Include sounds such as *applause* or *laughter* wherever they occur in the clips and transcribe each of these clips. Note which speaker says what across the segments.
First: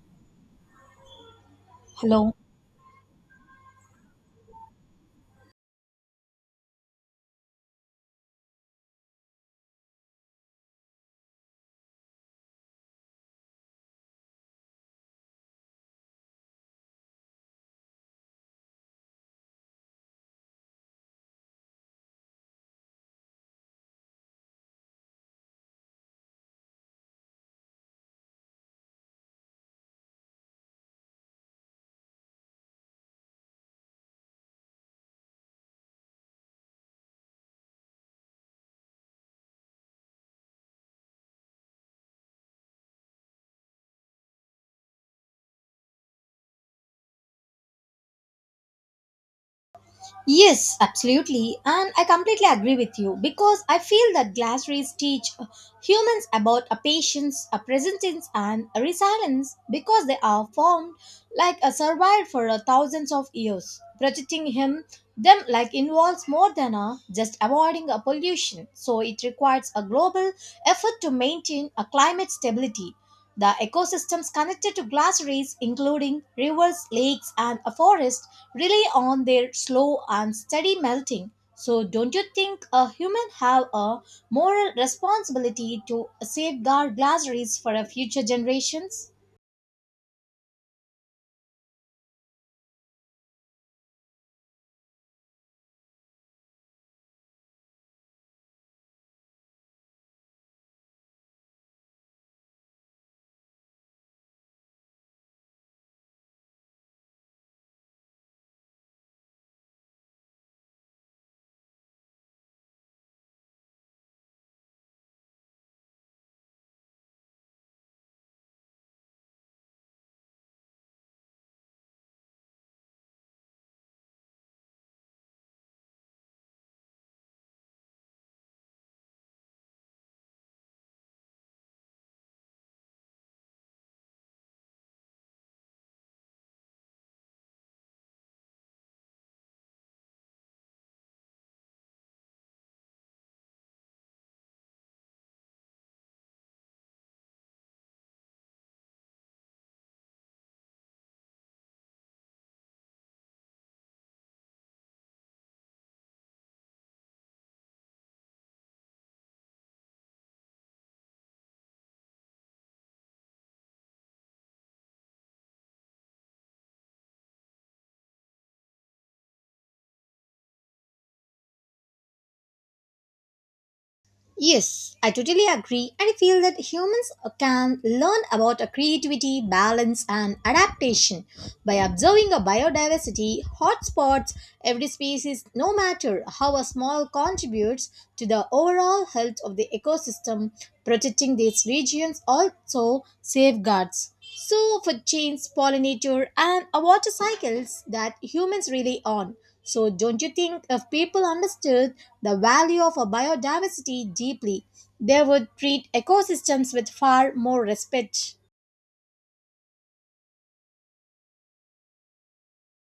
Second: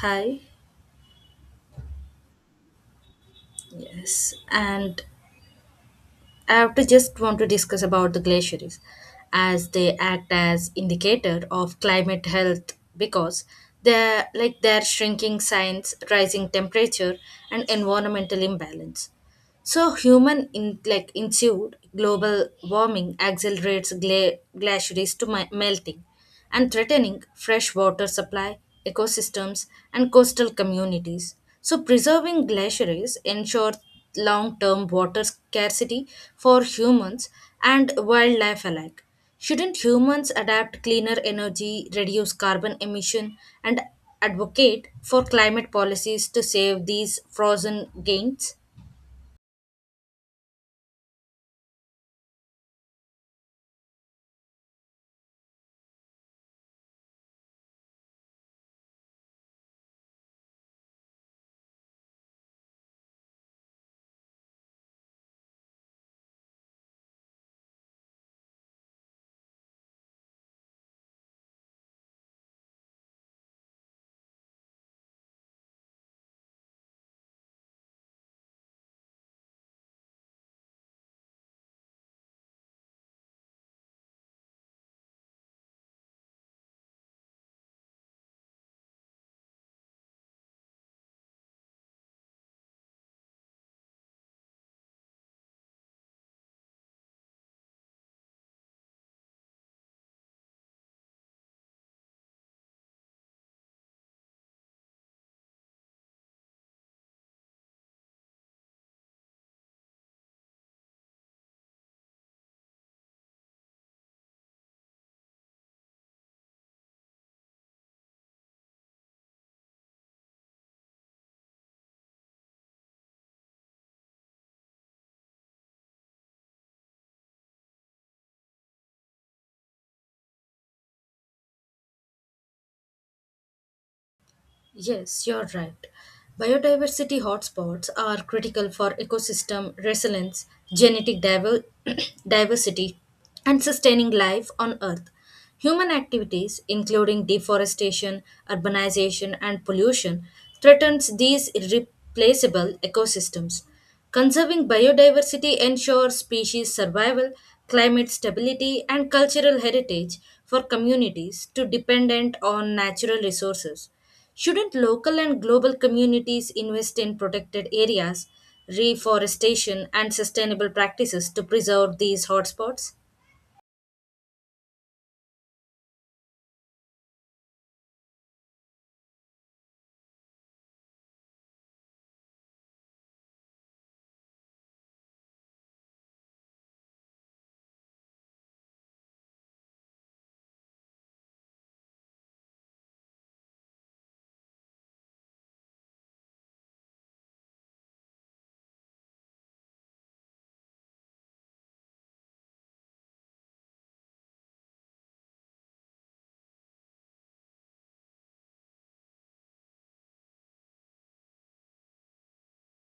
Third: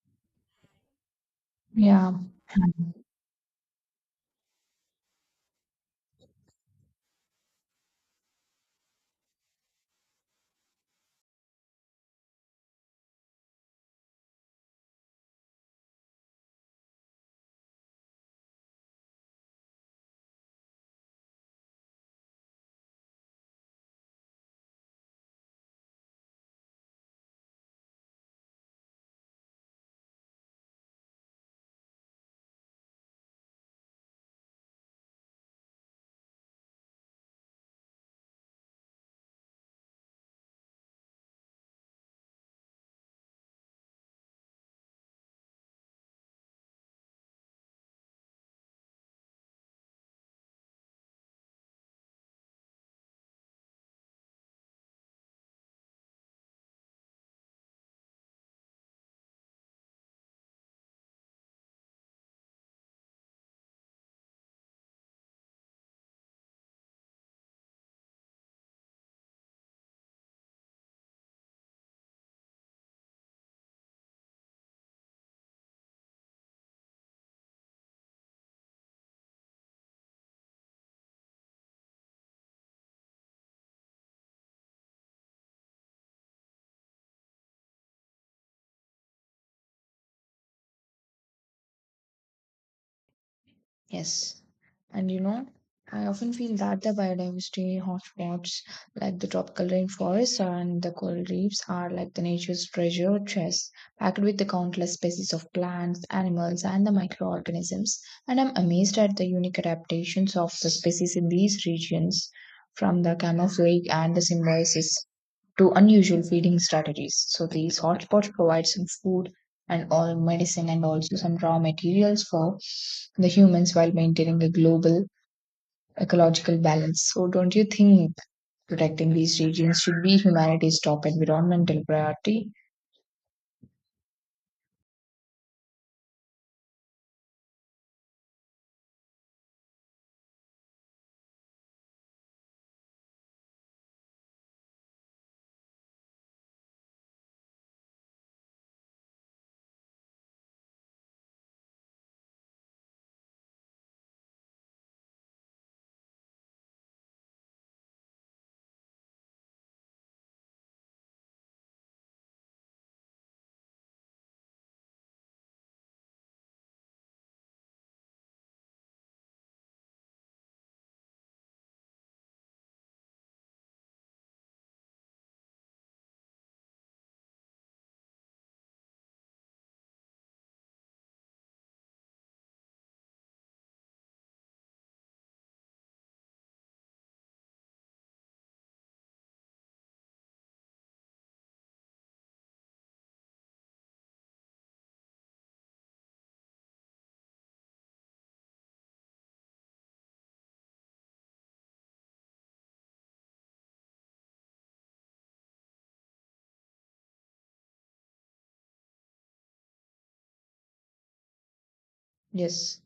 Speaker 1: Hi.
Speaker 2: Yeah,
Speaker 3: Hello.
Speaker 1: Yes. And I have to just want to discuss about the glaciers as they act as indicator of climate health because they're like their shrinking signs, rising temperature and environmental imbalance. So human in like ensued global warming accelerates glaciers to melting and threatening fresh water supply, ecosystems and coastal communities. So preserving glaciers ensures long-term water scarcity for humans and wildlife alike. Shouldn't humans adapt cleaner energy, reduce carbon emission, and advocate for climate policies to save these frozen gains?
Speaker 3: Yes, absolutely. And I completely agree with you because I feel that glass rays teach humans about a patience, a presence, and a resilience because they are formed like a survival for a thousands of years. Protecting him, them like involves more than a just avoiding a pollution. So it requires a global effort to maintain a climate stability. The ecosystems connected to glaciers, including rivers, lakes, and a forest, rely on their slow and steady melting. So, don't you think a human have a moral responsibility to safeguard glaciers for a future generations?
Speaker 2: yes. And you know, I often feel that the biodiversity hotspots like the tropical rainforests and the coral reefs are like the nature's treasure chest packed with the countless species of plants, animals, and the microorganisms. And I'm amazed at the unique adaptations of the species in these regions from the camouflage and the symbiosis to unusual feeding strategies. So these hotspots provide some food and all medicine and also some raw materials for the humans while maintaining a global ecological balance. So don't you think protecting these regions should be humanity's top environmental priority?
Speaker 1: Yes, you're right. Biodiversity hotspots are critical for ecosystem resilience, genetic diver- *clears throat* diversity, and sustaining life on Earth. Human activities, including deforestation, urbanization, and pollution, threatens these irreplaceable ecosystems. Conserving biodiversity ensures species survival, climate stability, and cultural heritage for communities too dependent on natural resources. Shouldn't local and global communities invest in protected areas, reforestation, and sustainable practices to preserve these hotspots?
Speaker 3: Yes, I totally agree, and I feel that humans can learn about a creativity, balance, and adaptation by observing a biodiversity hotspots. Every species, no matter how small, contributes to the overall health of the ecosystem. Protecting these regions also safeguards. So, food chains, pollinator, and water cycles that humans rely on. So, don't you think if people understood the value of a biodiversity deeply, they would treat ecosystems with far more respect?
Speaker 2: Yes.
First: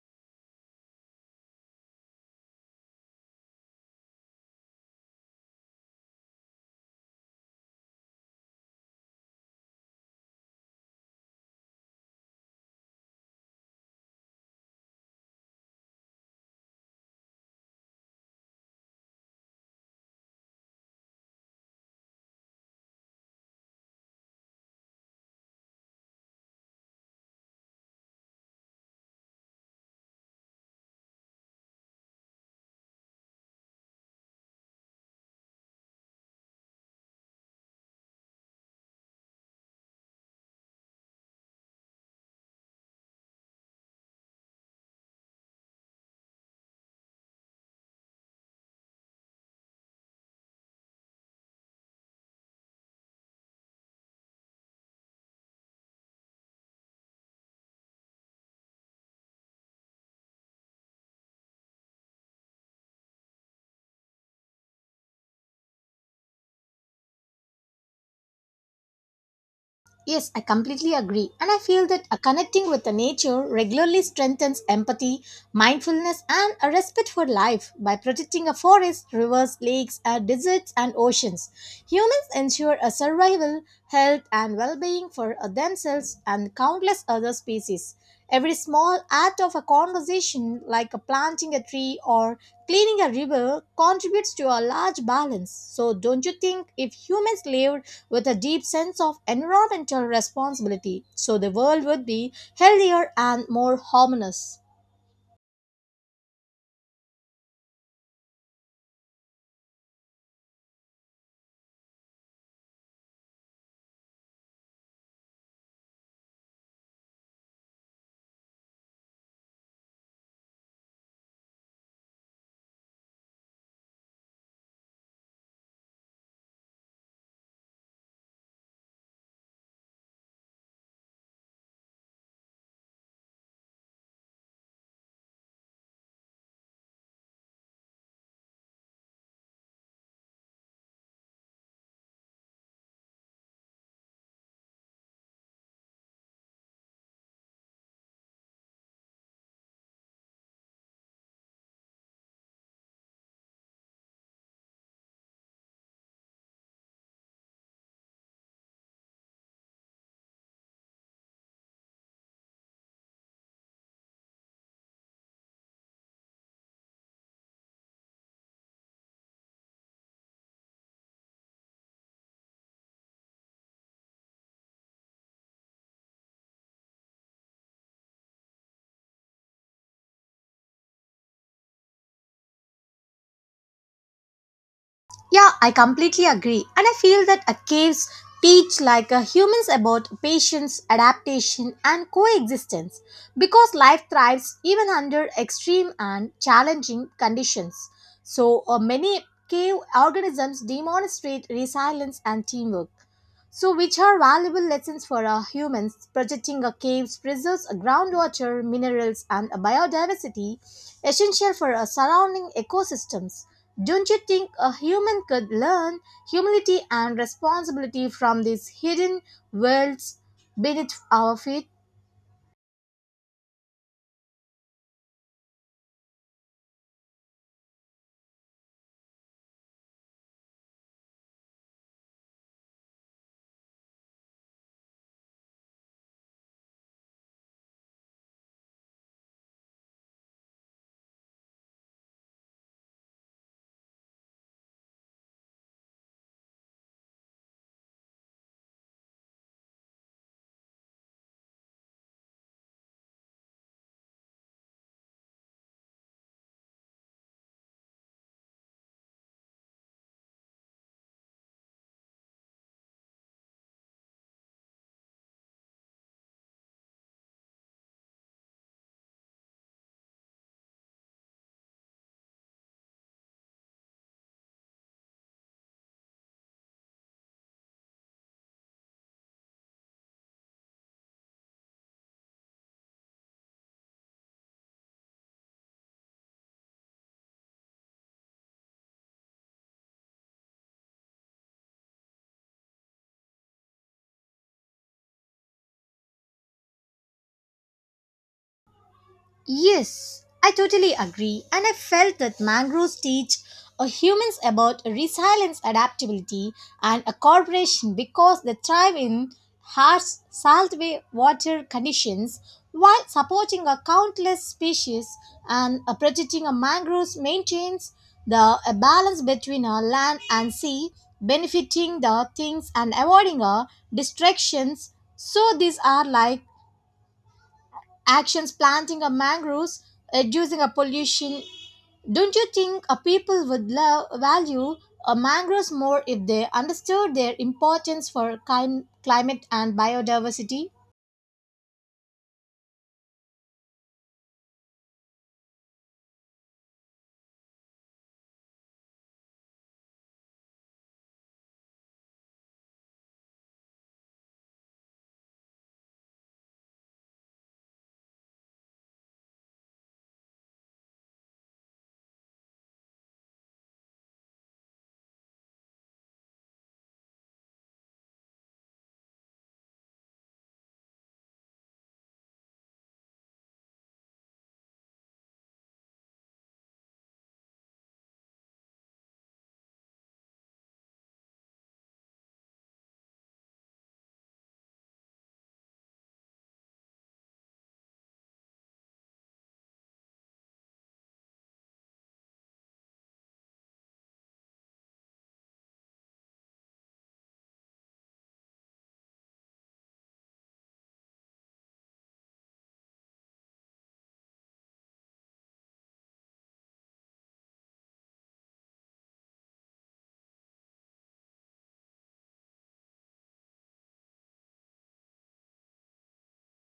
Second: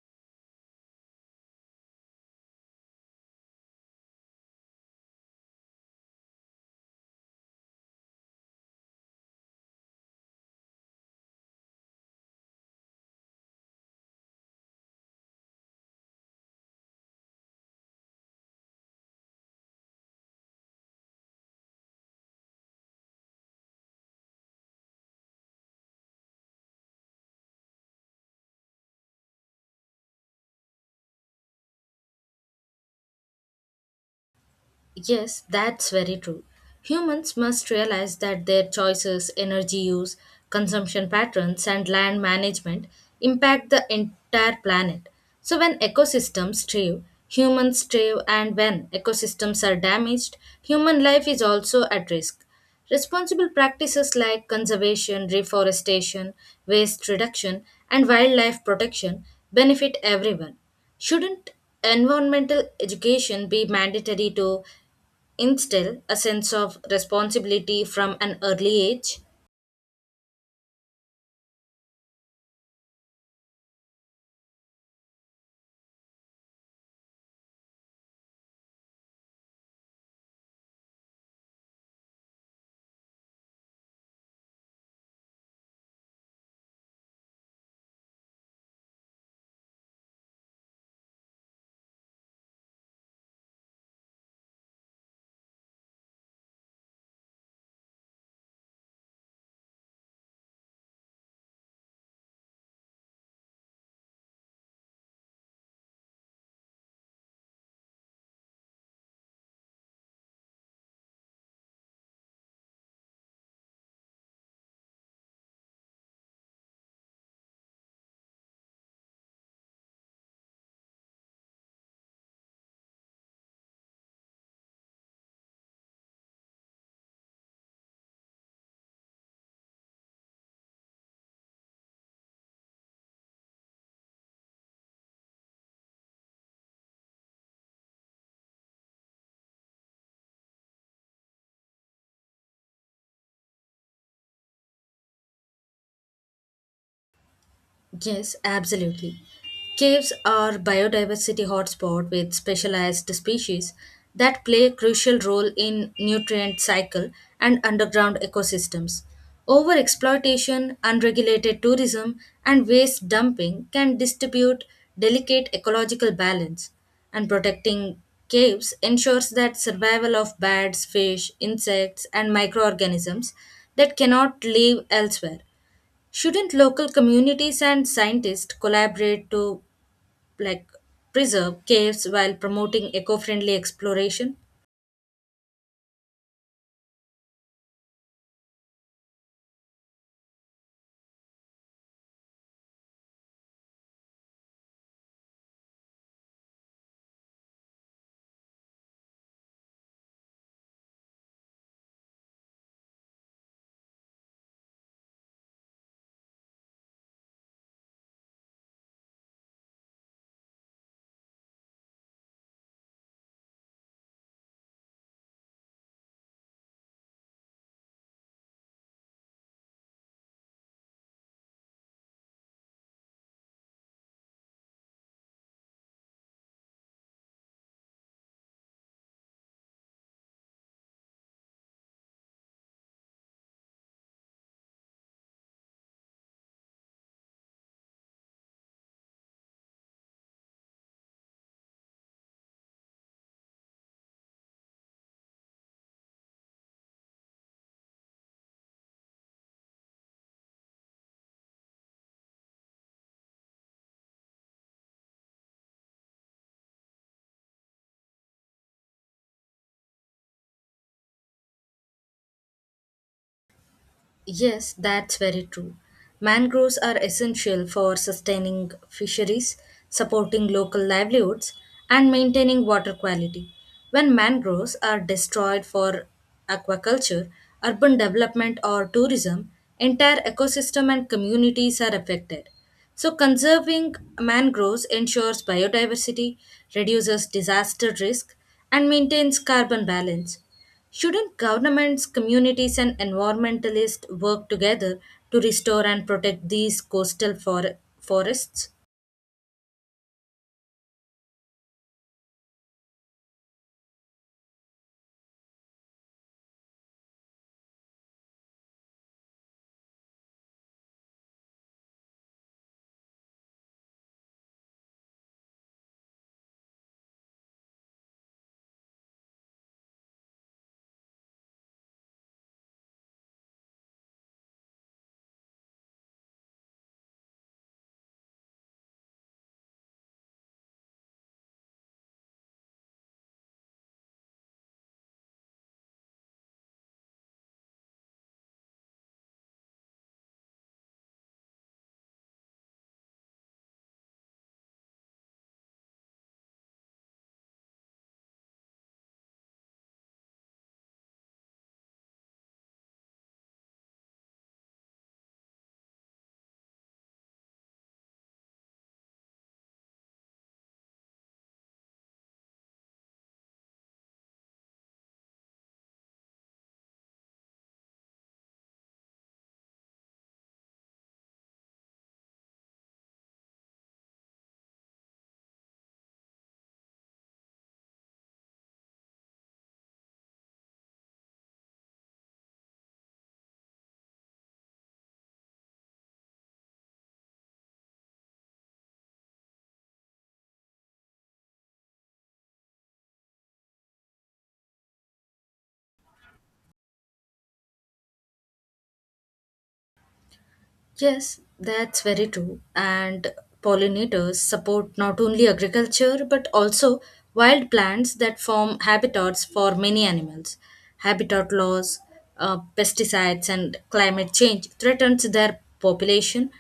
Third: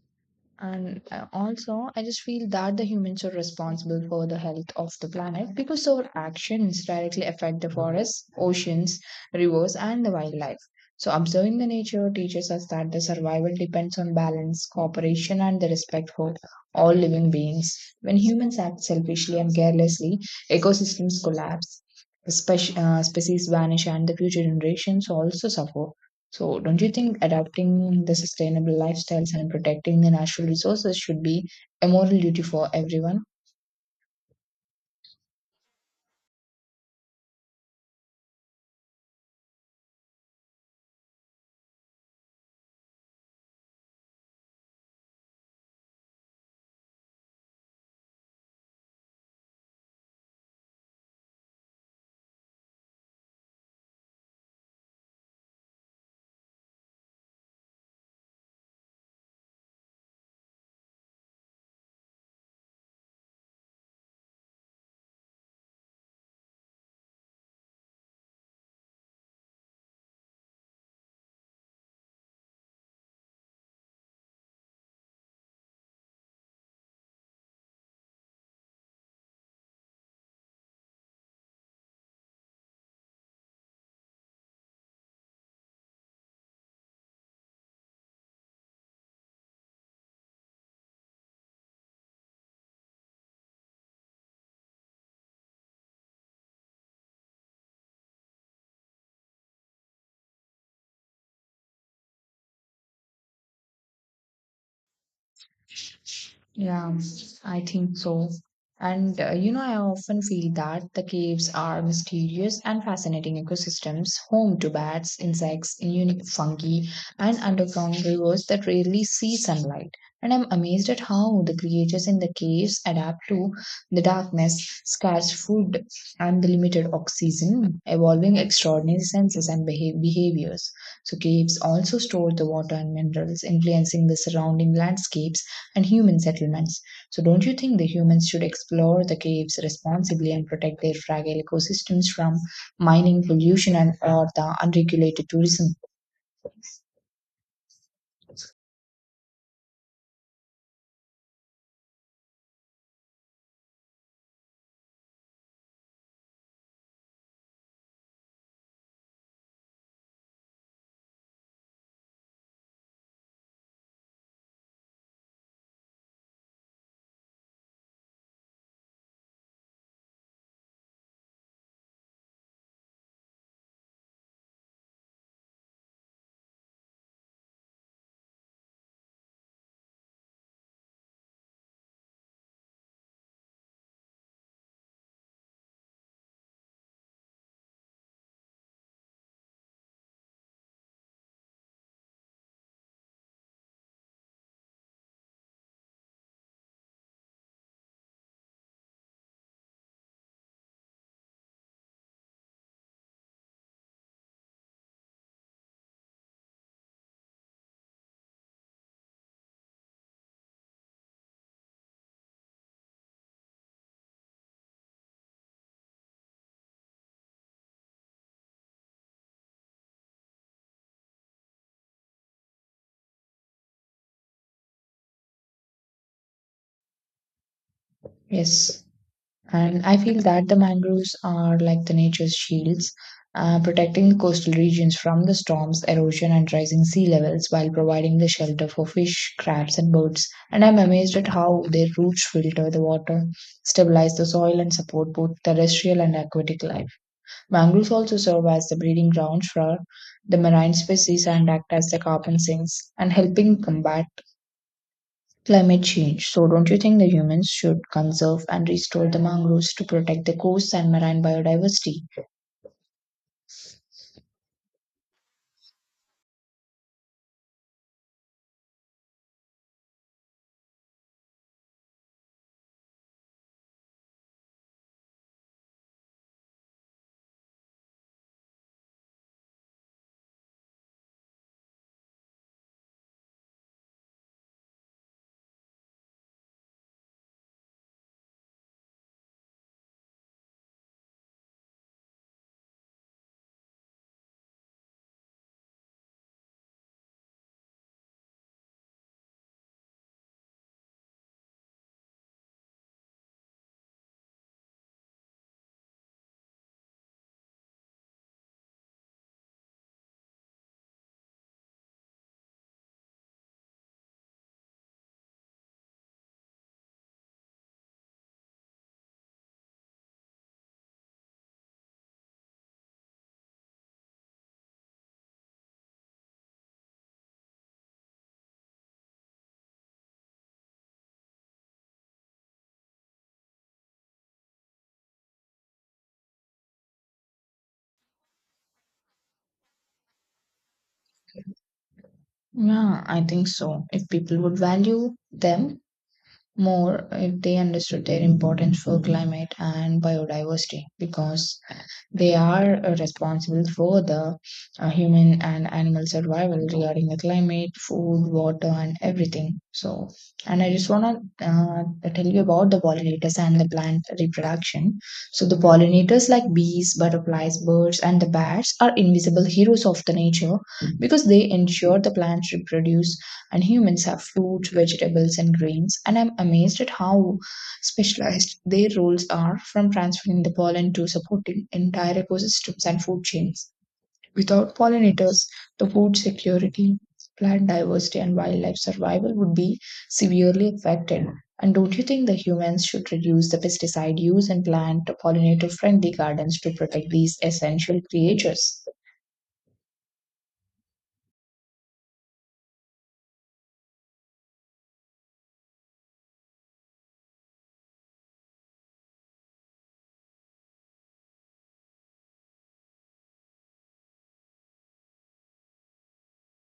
Speaker 2: And also I just feel that the humans are responsible for the health of the planet, because our actions directly affect the forests, oceans, rivers, and the wildlife. So observing the nature teaches us that the survival depends on balance, cooperation, and the respect for all living beings. When humans act selfishly and carelessly, ecosystems collapse, species vanish, and the future generations also suffer. So, don't you think adapting the sustainable lifestyles and protecting the natural resources should be a moral duty for everyone?
Speaker 1: Yes, that's very true. Humans must realize that their choices, energy use, consumption patterns, and land management impact the entire planet. So, when ecosystems thrive, humans thrive, and when ecosystems are damaged, human life is also at risk. Responsible practices like conservation, reforestation, waste reduction, and wildlife protection benefit everyone. Shouldn't environmental education be mandatory to instill a sense of responsibility from an early age?
Speaker 3: Yes, I completely agree. And I feel that connecting with the nature regularly strengthens empathy, mindfulness, and a respect for life. By protecting a forest, rivers, lakes, deserts, and oceans, humans ensure a survival, health, and well being for themselves and countless other species. Every small act of a conversation, like planting a tree or cleaning a river, contributes to a large balance. So, don't you think if humans lived with a deep sense of environmental responsibility, so the world would be healthier and more harmonious?
Speaker 2: Yeah, I think so. And you know, I often feel that the caves are mysterious and fascinating ecosystems, home to bats, insects, unique fungi, and underground rivers that rarely see sunlight. And I'm amazed at how the creatures in the caves adapt to the darkness, scarce food, and the limited oxygen, evolving extraordinary senses and behaviors. So, caves also store the water and minerals, influencing the surrounding landscapes and human settlements. So, don't you think the humans should explore the caves responsibly and protect their fragile ecosystems from mining, pollution, and or the unregulated tourism?
Speaker 1: Yes, absolutely. Caves are biodiversity hotspot with specialized species that play a crucial role in nutrient cycle and underground ecosystems. Overexploitation, unregulated tourism, and waste dumping can distribute delicate ecological balance, and protecting caves ensures that survival of birds, fish, insects, and microorganisms that cannot live elsewhere. Shouldn't local communities and scientists collaborate to like preserve caves while promoting eco-friendly exploration?
Speaker 3: Yeah, I completely agree. And I feel that a caves teach like a humans about patience, adaptation, and coexistence because life thrives even under extreme and challenging conditions. So, many cave organisms demonstrate resilience and teamwork. So, which are valuable lessons for our humans? Protecting our caves preserves our groundwater, minerals, and a biodiversity, essential for our surrounding ecosystems. Don't you think a human could learn humility and responsibility from these hidden worlds beneath our feet?
Speaker 2: Yes, and I feel that the mangroves are like the nature's shields, protecting the coastal regions from the storms, erosion, and rising sea levels, while providing the shelter for fish, crabs, and birds. And I'm amazed at how their roots filter the water, stabilize the soil, and support both terrestrial and aquatic life. Mangroves also serve as the breeding grounds for the marine species and act as the carbon sinks and helping combat climate change. So, don't you think the humans should conserve and restore the mangroves to protect the coasts and marine biodiversity?
Speaker 1: Yes, that's very true. Mangroves are essential for sustaining fisheries, supporting local livelihoods, and maintaining water quality. When mangroves are destroyed for aquaculture, urban development, or tourism, entire ecosystem and communities are affected. So, conserving mangroves ensures biodiversity, reduces disaster risk, and maintains carbon balance. Shouldn't governments, communities, and environmentalists work together to restore and protect these forests?
Speaker 3: Yes, I totally agree, and I felt that mangroves teach humans about resilience, adaptability, and a cooperation because they thrive in harsh saltwater water conditions while supporting a countless species and protecting a mangroves maintains the a balance between a land and sea, benefiting the things and avoiding a distractions. So these are like actions, planting a mangroves, reducing a pollution. Don't you think a people would love value a mangroves more if they understood their importance for climate and biodiversity?
Speaker 2: Yeah, I think so. If people would value them more, if they understood their importance for climate and biodiversity, because they are responsible for the human and animal survival regarding the climate, food, water, and everything. So, and I just want to tell you about the pollinators and the plant reproduction. So, the pollinators like bees, butterflies, birds, and the bats are invisible heroes of the nature, because they ensure the plants reproduce and humans have fruits, vegetables, and grains. And I'm amazed at how specialized their roles are, from transferring the pollen to supporting entire ecosystems and food chains. Without pollinators, the food security, plant diversity, and wildlife survival would be severely affected. And don't you think the humans should reduce the pesticide use and plant pollinator friendly gardens to protect these essential creatures?
Speaker 1: Yes, that's very true. And pollinators support not only agriculture but also wild plants that form habitats for many animals. Habitat loss, pesticides, and climate change threatens their population,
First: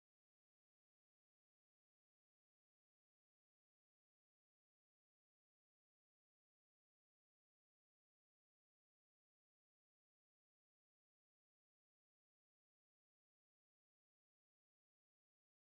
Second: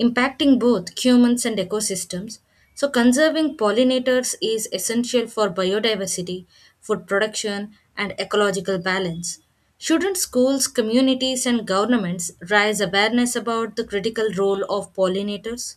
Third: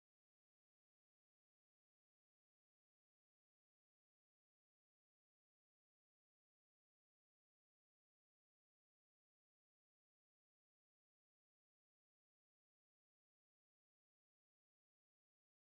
Speaker 1: impacting both humans and ecosystems. So, conserving pollinators is essential for biodiversity, food production, and ecological balance. Shouldn't schools, communities, and governments raise awareness about the critical role of pollinators?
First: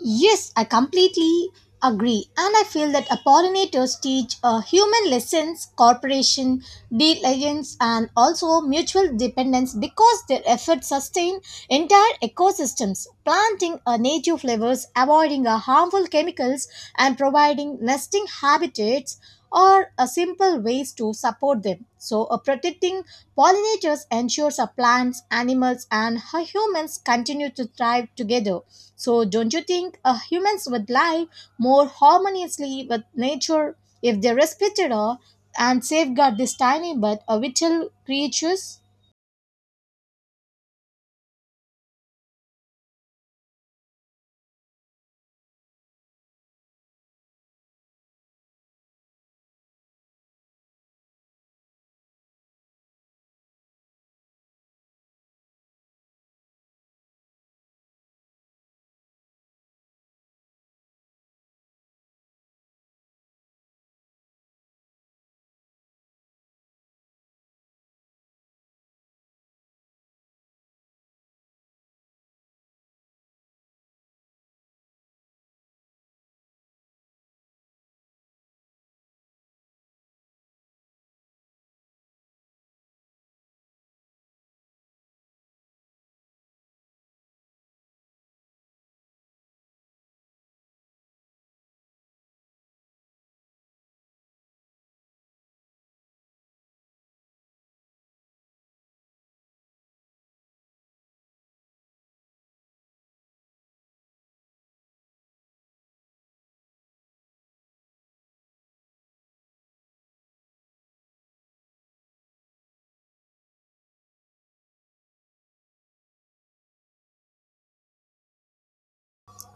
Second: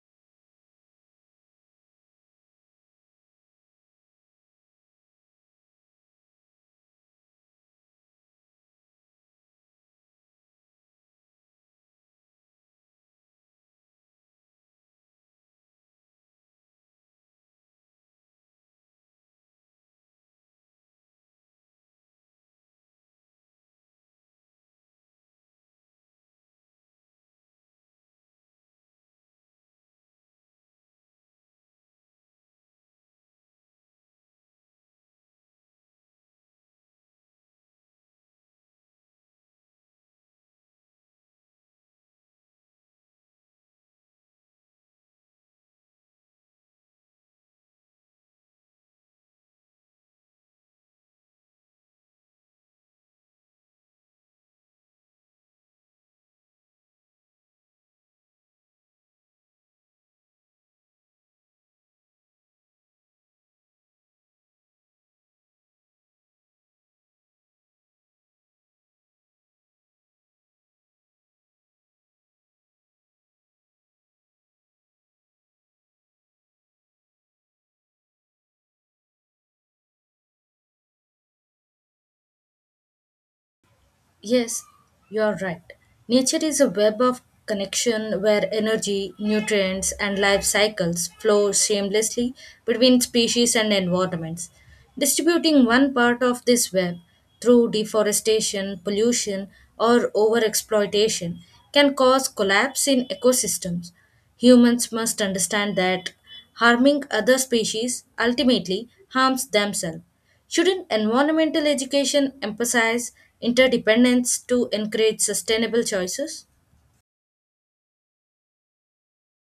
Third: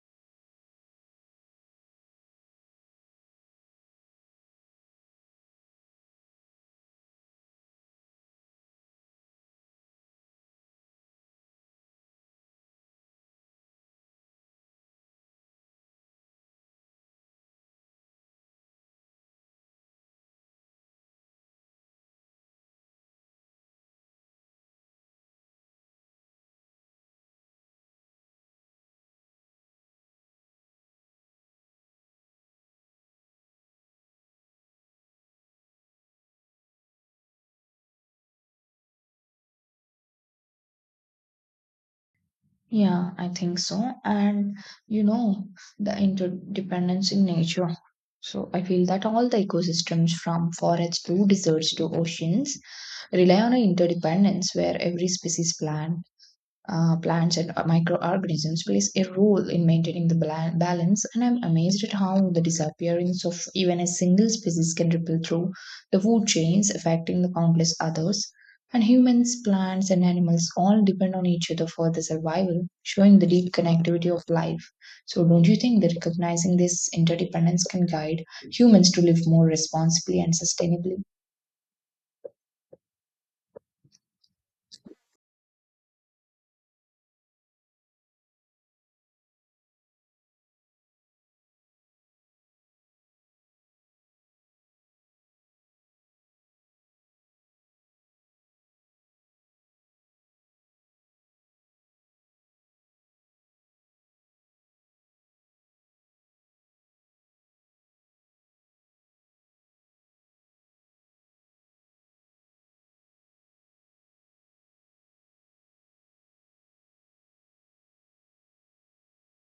Speaker 3: Yes, I completely agree. And I feel that pollinators teach human lessons, cooperation, diligence, and also mutual dependence because their efforts sustain entire ecosystems, planting native flowers, avoiding harmful chemicals, and providing nesting habitats are a simple ways to support them. So, protecting pollinators ensures plants, animals, and humans continue to thrive together. So, don't you think humans would live more harmoniously with nature if they respected her and safeguard these tiny but vital creatures?
Speaker 2: Yeah, I think so. And you know, the interdependence in nature. So I feel that all the ecosystems from forests to deserts to oceans rely on an interdependence where every species, plants and microorganisms plays a role in maintaining the balance. And I'm amazed at how the disappearance of even a single species can ripple through the food chains, affecting the countless others. And humans, plants, and animals all depend on each other for the survival, showing the deep connectivity of life. So don't you think that recognizing this interdependence can guide humans to live more responsibly and sustainably?
Speaker 1: Yes, you are right. Nature is a web of connection where energy, nutrients, and life cycles flow seamlessly between species and environments. Distributing one part of this web through deforestation, pollution, or overexploitation can cause collapse in ecosystems. Humans must understand that harming other species ultimately harms themselves. Shouldn't environmental education emphasize interdependence to encourage sustainable choices?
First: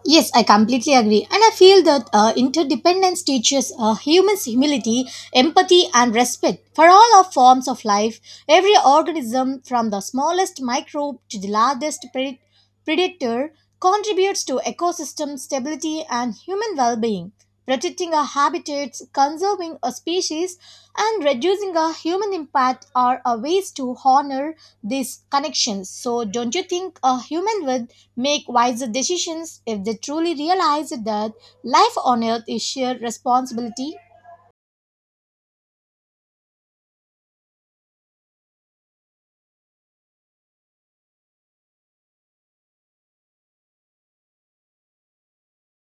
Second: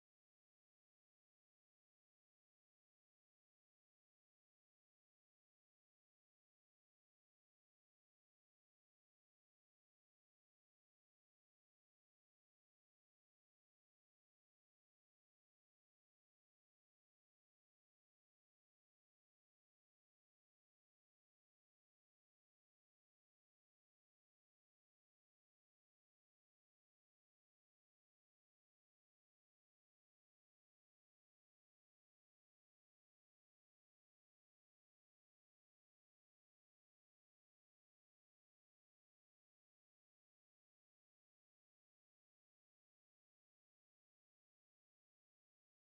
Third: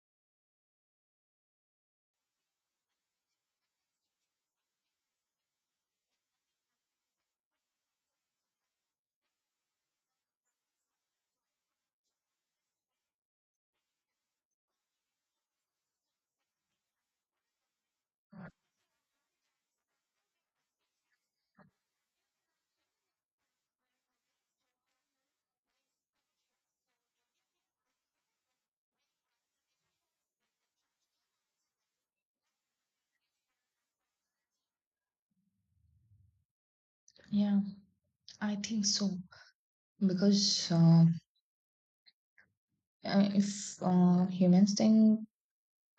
Speaker 3: Yes, I completely agree. And I feel that interdependence teaches humans humility, empathy, and respect for all our forms of life. Every organism, from the smallest microbe to the largest predator, contributes to ecosystem stability and human well being. Protecting our habitats, conserving our species, and reducing our human impact are our ways to honor these connections. So, don't you think a human would make wiser decisions if they truly realize that life on earth is shared responsibility.
Speaker 2: Yeah, I think so, because if humans think,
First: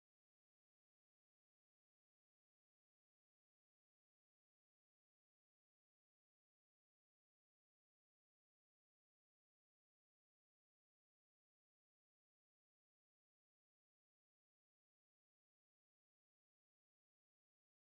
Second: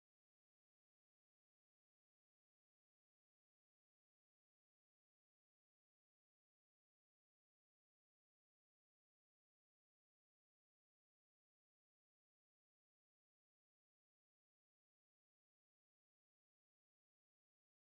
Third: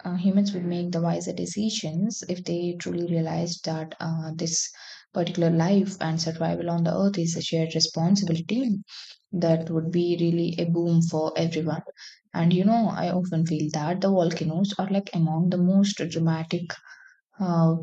Speaker 2: humans would make the wiser decisions if they truly realized that this particular life and survival on the earth is a shared responsibility. That would be really a boom for everyone. And you know, I often feel that the volcanoes are like among the most dramatic uh,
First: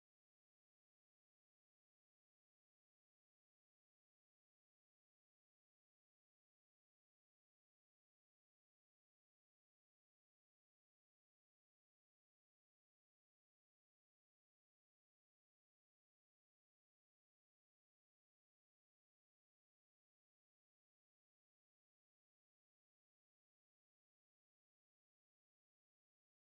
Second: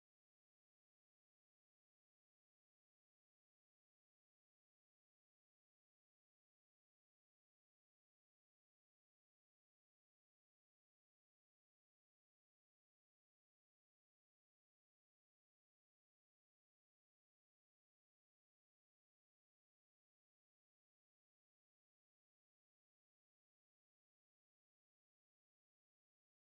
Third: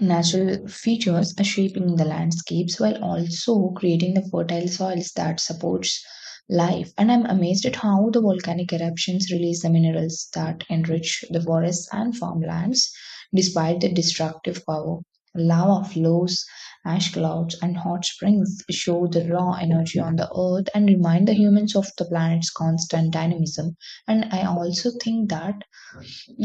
Speaker 2: natural features, are shaping the landscapes while also creating the fertile soils that supports life. And I'm amazed at how the volcanic eruptions release the minerals that enrich the forests and farmlands despite the destructive power. Lava flows, ash clouds, and hot springs show the raw energy on the earth and remind the humans of the planet's constant dynamism. And I also think that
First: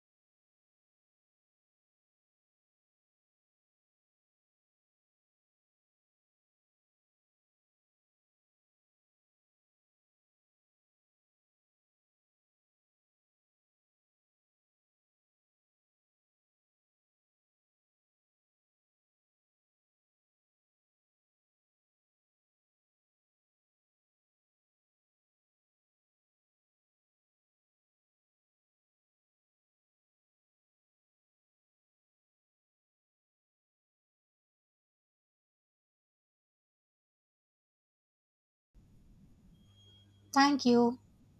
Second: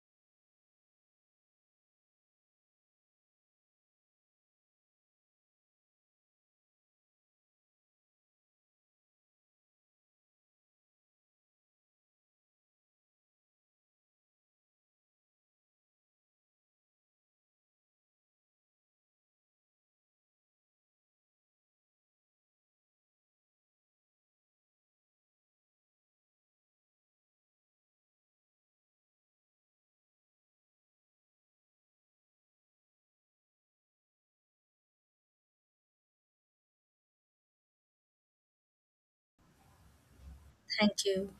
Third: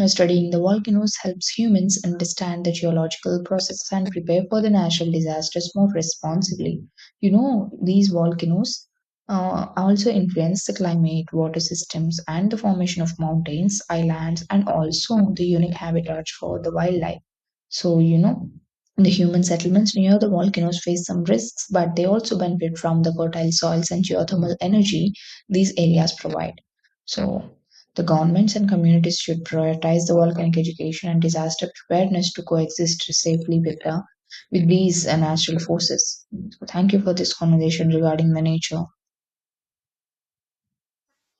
Speaker 2: studying the volcanoes helps humans understand the geological processes and prepare for the natural disasters more responsibly. You know, these volcanoes also influence the climate, water systems, and the formation of mountains, islands, and also the unique habitats for the wildlife. So, you know, the human settlements near the volcanoes face some risks, but they also benefit from the fertile soils and geothermal energy these areas provide. So, the governments and communities should prioritize the volcanic education and disaster preparedness to coexist safely with, the, with these natural forces. So thank you for this conversation regarding the nature.
Speaker 3: Thank you.
Speaker 1: Thank you.